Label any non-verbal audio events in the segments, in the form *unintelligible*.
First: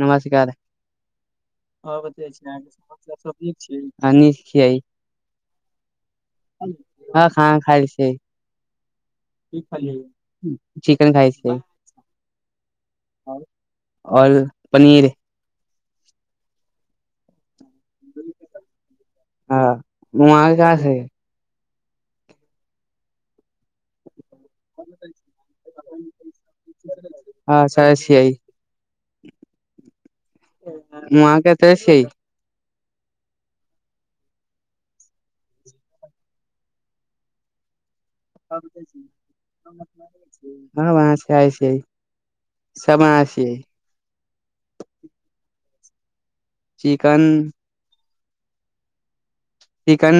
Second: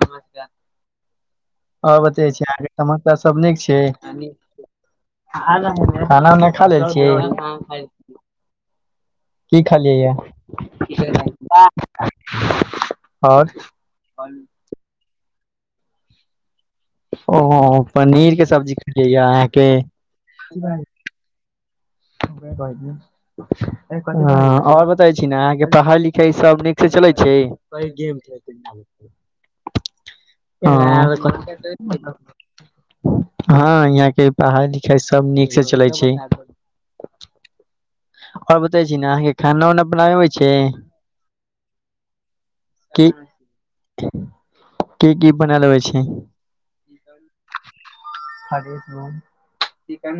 नमस्कार ओर बते छी अहाँके समस्या सब नीक छै आ न छिय *inaudible* खाना उना खा लेल छि हँ खाना खाइ छै की खलियै यऽ चिकन खाइ छै *inaudible* ओर ओल पनीर ओ हँ पनीर के सब्जी खैलियै यऽ हँ अहाँके वहाँ कहाँ छै *inaudible* हाॅं ओर बताे छी ने अहाँके पढ़ाई लिखाई सब नीक से चले छै अच्छा छियै वहाँ के तऽ छियै *inaudible* *unintelligible* हँ यहाँ के पढ़ाइ लिखाइ सब नीक से चलै छि *inaudible* आओर बतै छी ने अहाँके खाना उना बनाबै अबै छै हँ वहाँ से *unintelligible* छी समासि के की बनालबै छी चिकन *inaudible* चिकन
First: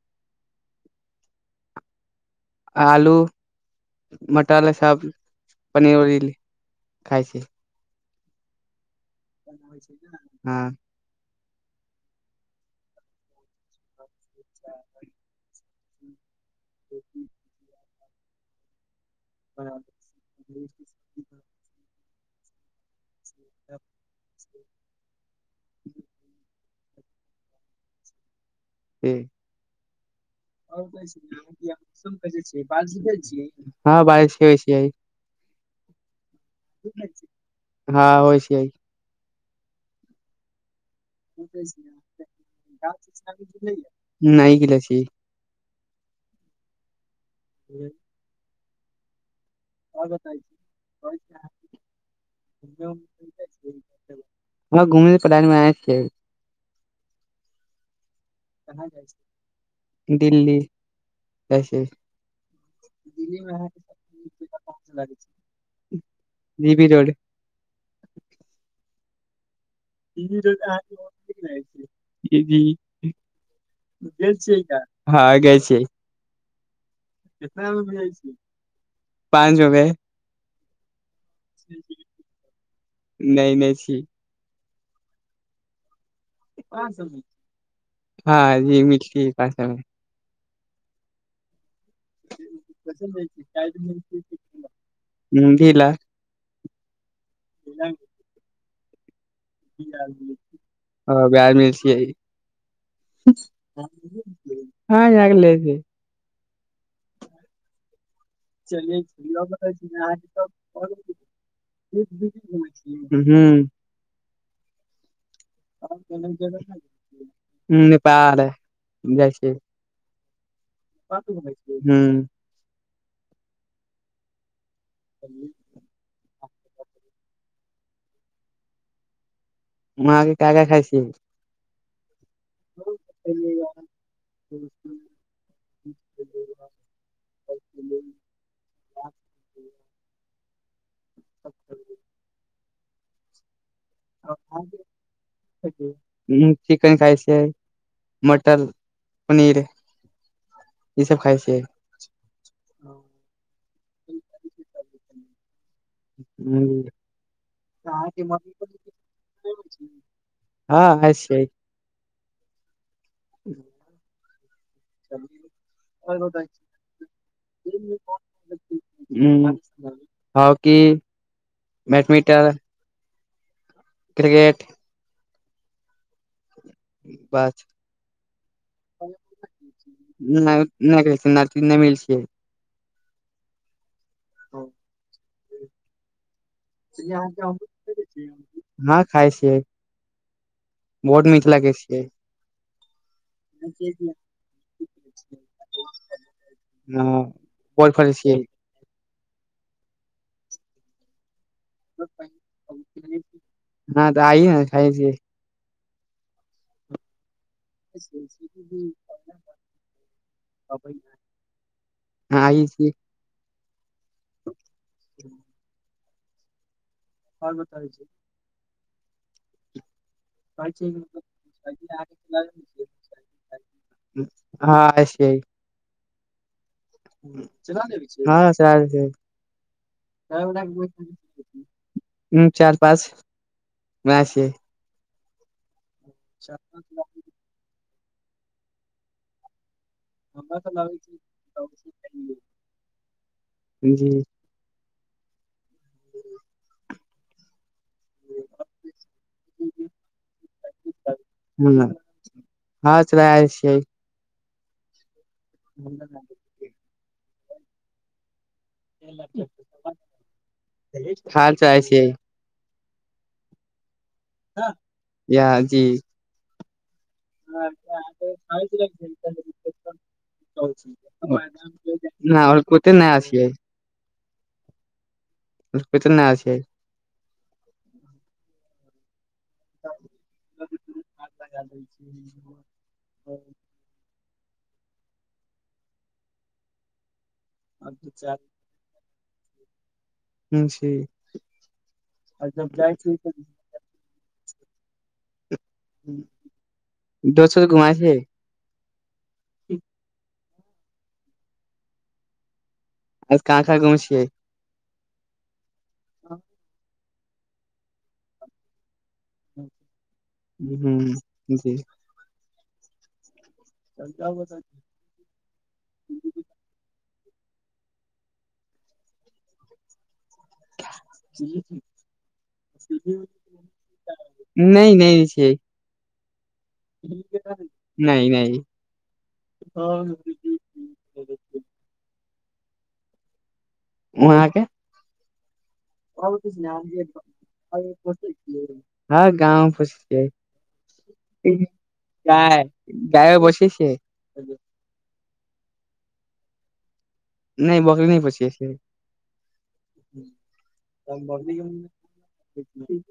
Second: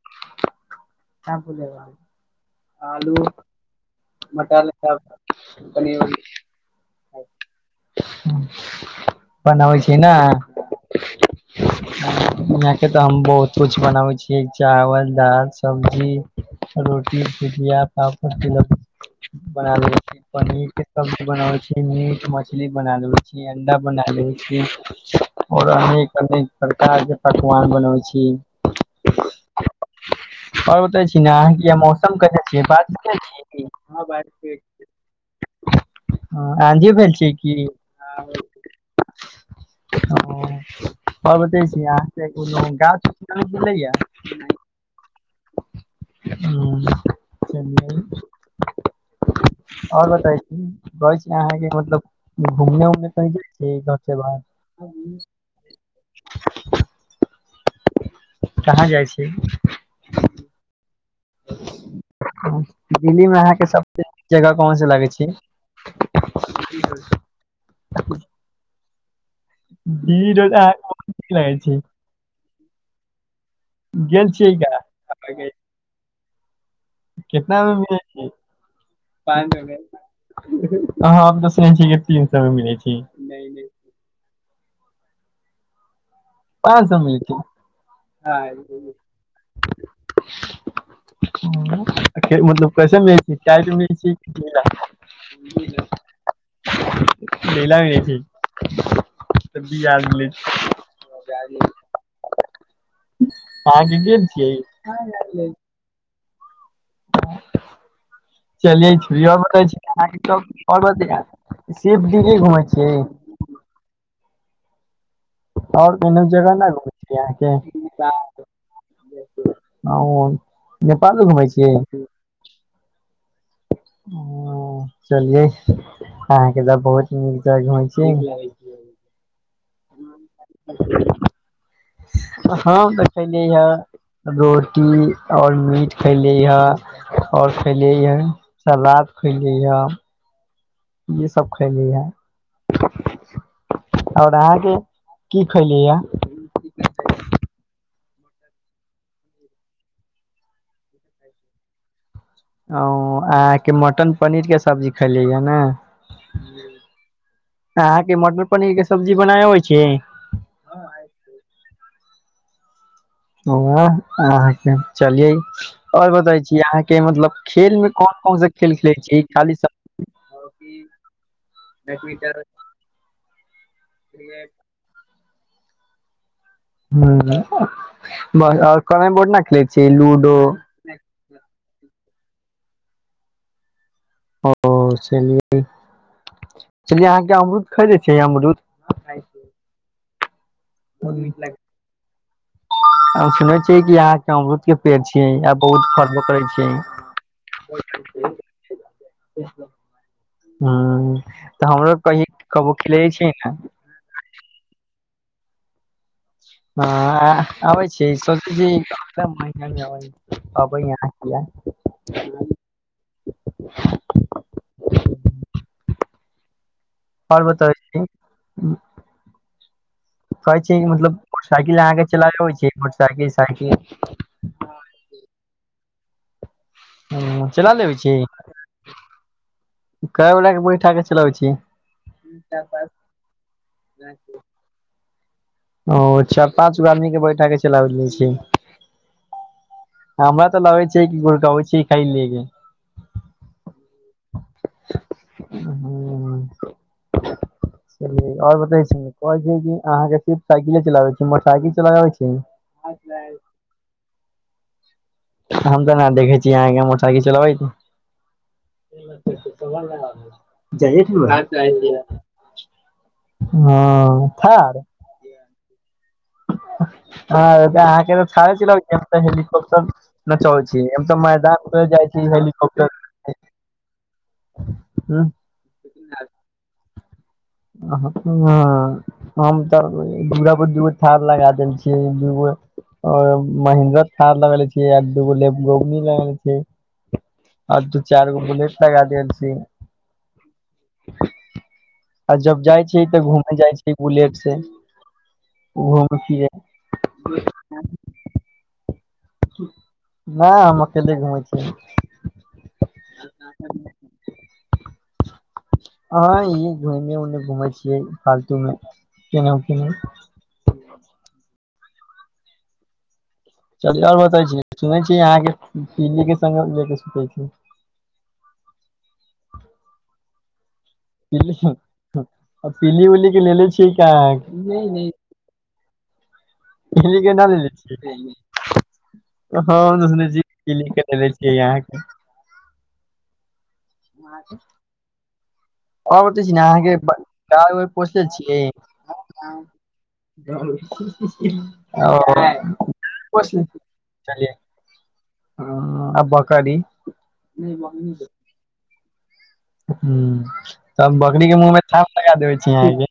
*inaudible* आलू *inaudible* *inaudible* मटल मटर पर सब पनीर खाइ छै *inaudible* छी ने *inaudible* हँ यहाँ के तऽ हम बहुत कुछ बनाबै छियै चावल दाल सब्जी रोटी भुजिया पापड़ तिलो बना लेले छी पनीर के सब्जी बनाबे छी मीट मछली बना देबे छी छी अंडा बना लेब *inaudible* ओर अनेक अनेक प्रकार के पकवान बनबै छी ई ओर बताइ छी न आँहा किया मैस कत छिय बाजतें छिय कि हँ हाँ बारिश होइ बाजते छिय छियै *unintelligible* *inaudible* और *unintelligible* छी हँ होइ छियै अहाँ *unintelligible* मलैया नहि गेले छी हु और बताई छी कहेछी अहाँके मतलब घूमने उमने कही जाइ छी घर से बाहर *unintelligible* घुमी प्लान मे आइ छी कहाँ जाइ छी दिल्ली जई छी दिल्ली मे अहाँके सबसे जगह कोन से लागै छै जी भी रोड *inaudible* दी भी रोड आहाँ के बहुत निक लगा छी *unintelligible* गेल गैल छियै छी का हँ गेल छी कितना मे मिले छै पाँच सो मे हम त सुनै छिय तीन सो मे मिलै छै नय नय सी पाँच सो म मिले हँ ई मिठी भाषा मे छी *inaudible* मतलब कैसे हिन्दी ला *unintelligible* *unintelligible* ह ओहा मे छिय अहाँके गेल छियै हँ जाके ले *unintelligible* चलियर छीहओर ब सेफ दिल्ली घुमै छियै हू *unintelligible* और कोनो जगह न घुमै छियै अहाँके नेपाल जाइ छै ओ नेपालो घुमै छियै हूँ चलियै अहाँके त बहुत नीक जगह घुमै छीिय *unintelligible* के का का खाय छिय हम त कलिय ह रोटी और मीट खैले हे और खैले हे सलाद खैले हे ये सब खैली है ओर अहाँके की खैली य इही चिकन खाई छीय मटन पनीर ई सब खाइ छियै ओ अहके मटन पनीर के सब्जी खली य ने हँ हँ के मटर पनीर के सब्जी बनाये अबे छै हँ हइ छै वहा अहाँके चलिये और बताछी अहाँके मतलब खेल मे कोन कोन सा खेल खेलै छी हम्म, खाली हॉकी बैडमिंटन क्रिकेट बस हु और कैरम बोर्ड ने खेलैत छियै लूडो नय खालाई छै *unintelligible* मिल छियै ओ चलिय चलिए अहाँके अमरुद खा छ अमरुद ना खााय छियै बहुद मीठ लगे छियै हम सुनै छियै कि अहाँके अमरुद के पेड़ छियै आ बहुत फरबो करै छै वायफ्रेनड छी हँ राहुलकबुकिलिछी हँ दाई खाय दे हँ आबै छी। दिन सबदिने अबै यहाँ किया ह *inaudible* और बतबै छी आओरबताईए कहै छै मतलब साइकिलह अहा केचलाब आबैअछि मोटरसाइकिल साइकिल हँ एसइ ह चला लेबै छी हँ स *inaudible* कए ह गोटा के बैठा के चलाबै छी चार पाँच उहे छै ओ चार पाँच गो आदमी के बैठा के चला बैत रहै छियै हमरा तऽ लागै छै कि गुरबई छियै काईलै जी ह *unintelligible* आऔर बताेउ अहाँ के सिफ साइकिले चलाबै छी मोटरसाइकिल ह चलाबे आबै छै हँ च र आल छियै हम तऽ। कहा देखैछि। अहा के मोटरसाइकिल चलाबैत नहि हाल चलाय जाइ छियै हँ ईहे कि *unintelligible* हँऽ अहाँके तऽड़े तऽ हेलिकॉप्टर न चल नहि तऽ मैदानर जाइ छी आओर हेलीकॉप्टर इतने आदमी आ त दुराापुर ज लगा देल छै दुगो महन्द्रक खाद लगे छिय एक दूगो लेब गो लगे छ आ तू चार गो बुलेट लगा द छी *inaudible* आ जब जाइ छी त घूमे जाय छी बुलेट से खुशीै दोसो घुमा छियै *inaudible* नहि हम अकेले घुमै छिय आज कहा कहा गुम छियै हँ इ घुने उने घुमे छियै फालतू मे केनाहु केनहु ह जी चल आओर बताे छी सुनै छी यहाँ के पीली के संग सुते छी पीली *unintelligible* पीली उली के लेले छियै का अहाँ नहि नहि छै इ के न लेे नहि छिय नहि हँ सु क लि करने छियै यहाँके उहाँके आ बत छी ने अहाँके ग पोछल छिय ह हँ गाँव पोसै छियै गाय गायो पोसै छियै *unintelligible* *unintelligible* हँ आ बकरी नहि बकरी नहि पोछले छिये हू तब बकरी के मुँह मे थाप लगा देबे छी अहाँके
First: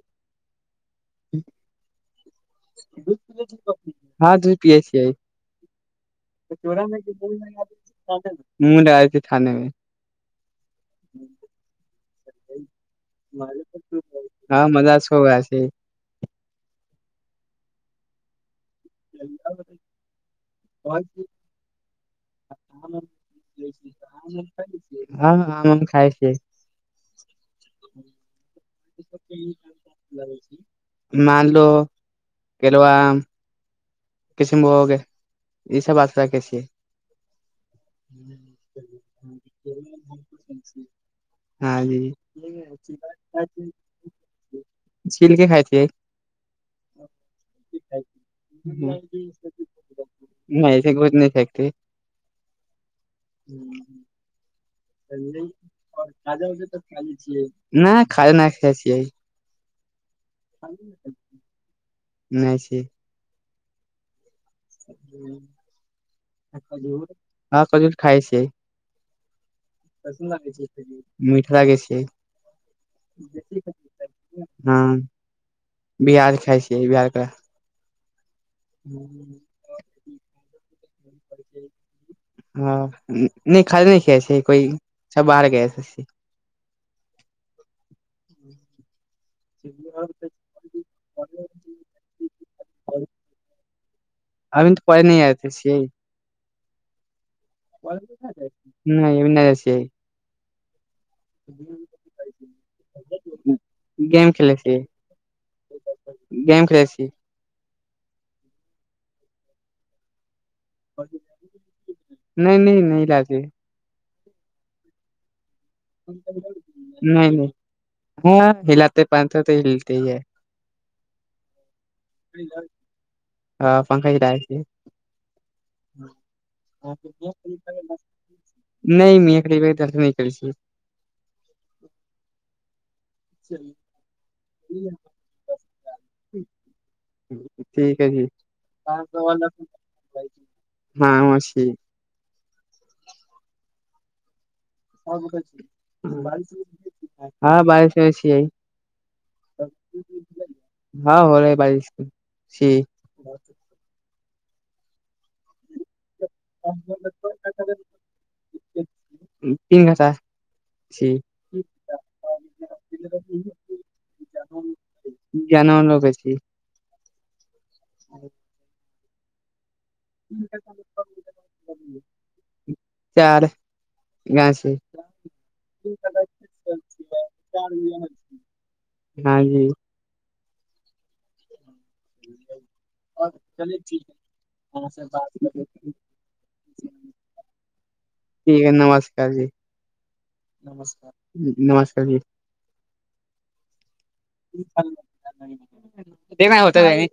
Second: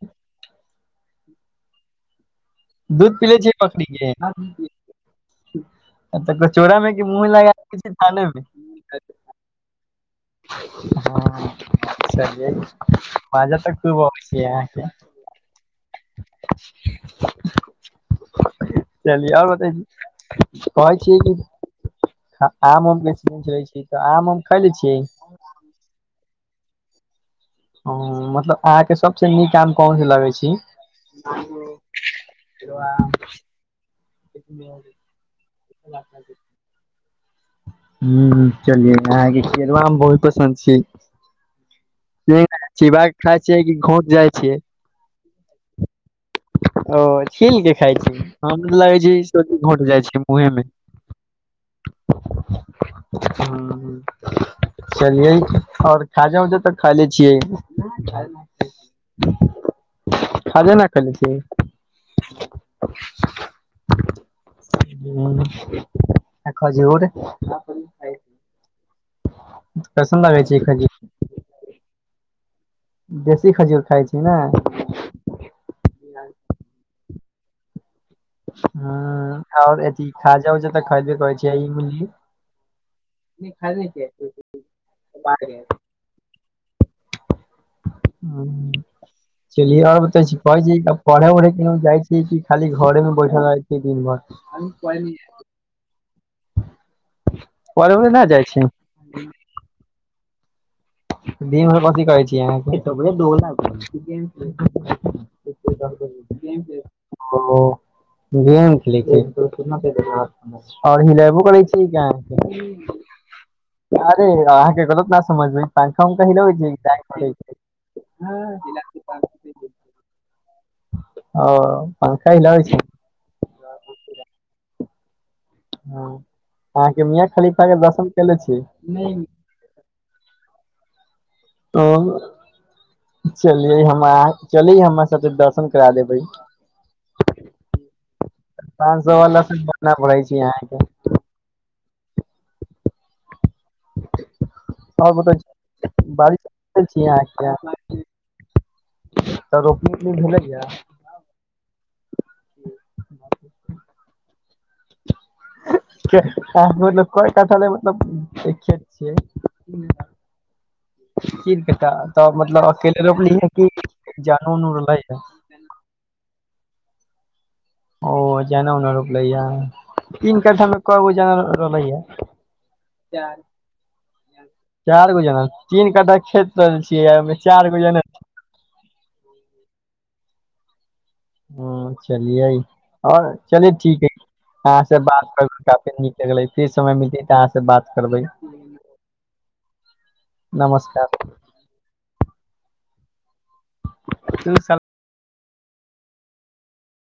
दूध पीले छैय बकरी के हँ दूध पियै छियै आ तऽ कचोरा में कि मुँह लगा छै थाने मे मुँह लग आइ छै ाने मे हँ मजा तऽ खूब अ्य हँ अहाँके मजा खूब आय छै चली आओर बताै छी कहे छिये कि आम उम कें रहै छै तऽ आम उम खाय ले छियै हँ हम आम उम खाय छ हू मतलब अहाँके सबसँ नीक आम कहन से लगै छी मानलो किसुन बोगे ई सब आम कररा कैसियै ह चलियै अहाँके केररवा हम बहुत पसन्द छी हँ जी चिवा कऽ खाइ छियै कि घोट जाइ छियै छिलके खााय छिये ओ छिलके खइ छी हम लागै छै ई सबी घट जाइ छै मुँहे मे नहि ऐसे घुस नहि फेकते हँ हँ चलिये आओर खाजा उजा तऽ खायले छियै नहि खाय नहि खाय छियै खाजा ने खले छिये नहि छी *unintelligible* हू आ खजूर हँ खजूर खाय छियै बढ़ सुंदर होय छैय खजूर मिथला कऽ छिये देसी खजूर खाइ छी नऽ हँ बिहार खाइ छियै बिहारके ह आओर अ खाजा उज तऽ खईबे करे छै आ ईमली हँ नहि खााद नहि खे छै कोइ सब बाहर गए चलियए आओर बता छी कहै छै पढ़े उढ़ै केन जाइ छीै कि खाली घरे मे बैठल रह छै दिन भर अभी तऽ पेन आत सेिय पढ़े नऽ नहि जाइ छी नहि अभि नहि जाय छिये दिन भड़ कथि करै छी आहाँक गेम खेले छियै ओ खेले गेम छियै खेले छि आओर हिलेबो करै छिये की नहि नहि आहाँ नहि लाते के अरे अहाँके गलत नऽ समझबै पंखा उनका छ क ल ओठ *inaudible* पानथ तऽ हलते है ओ पंखा हिलेब छिये हाॅ पंखा हिलेब छिये हाॅं अहाँके मियाँ खलीफा के दर्शन केले छी नहि मियाँ खलीफा के दर्शन नहि करै छियै ओ छलियै हमार चली हमरा सबकेे दर्शन करा देबै ठीक है जी पाँच सो वला के मन नऽ भड़े छै अहाँके *inaudible* माओ छी और बताउ बारिश *unintelligible* आहाँके केने छिये तऽ रोपनी उपनी भेलय यऽ हँ हो रहै बारिश छी बहुत के हाॅं बतलब कय कठा लेल मतलब खेत छियय तीन घटा छी तीन कट्ठा तऽ मतलब अकेले रोपलही हें की जनो उनो रहल हें। जनो उनो रीपेसी ओ जनो उनो रोपलै यऽ तीन कठामे कगो जन रहय ये चार गाछ छै चारि गो जना तीन कट्ठा खेत करऽ छि ओहिमे चारि गो जोन हाॅं जी हुं चलियए आओर चले ठीक हए अहाँ से बात करब काफी नीक लगले फिर समय मिलते तऽ अहाँ से बात करबै ठीक है नमस्कार जी नमस्कार जी तू केना होतय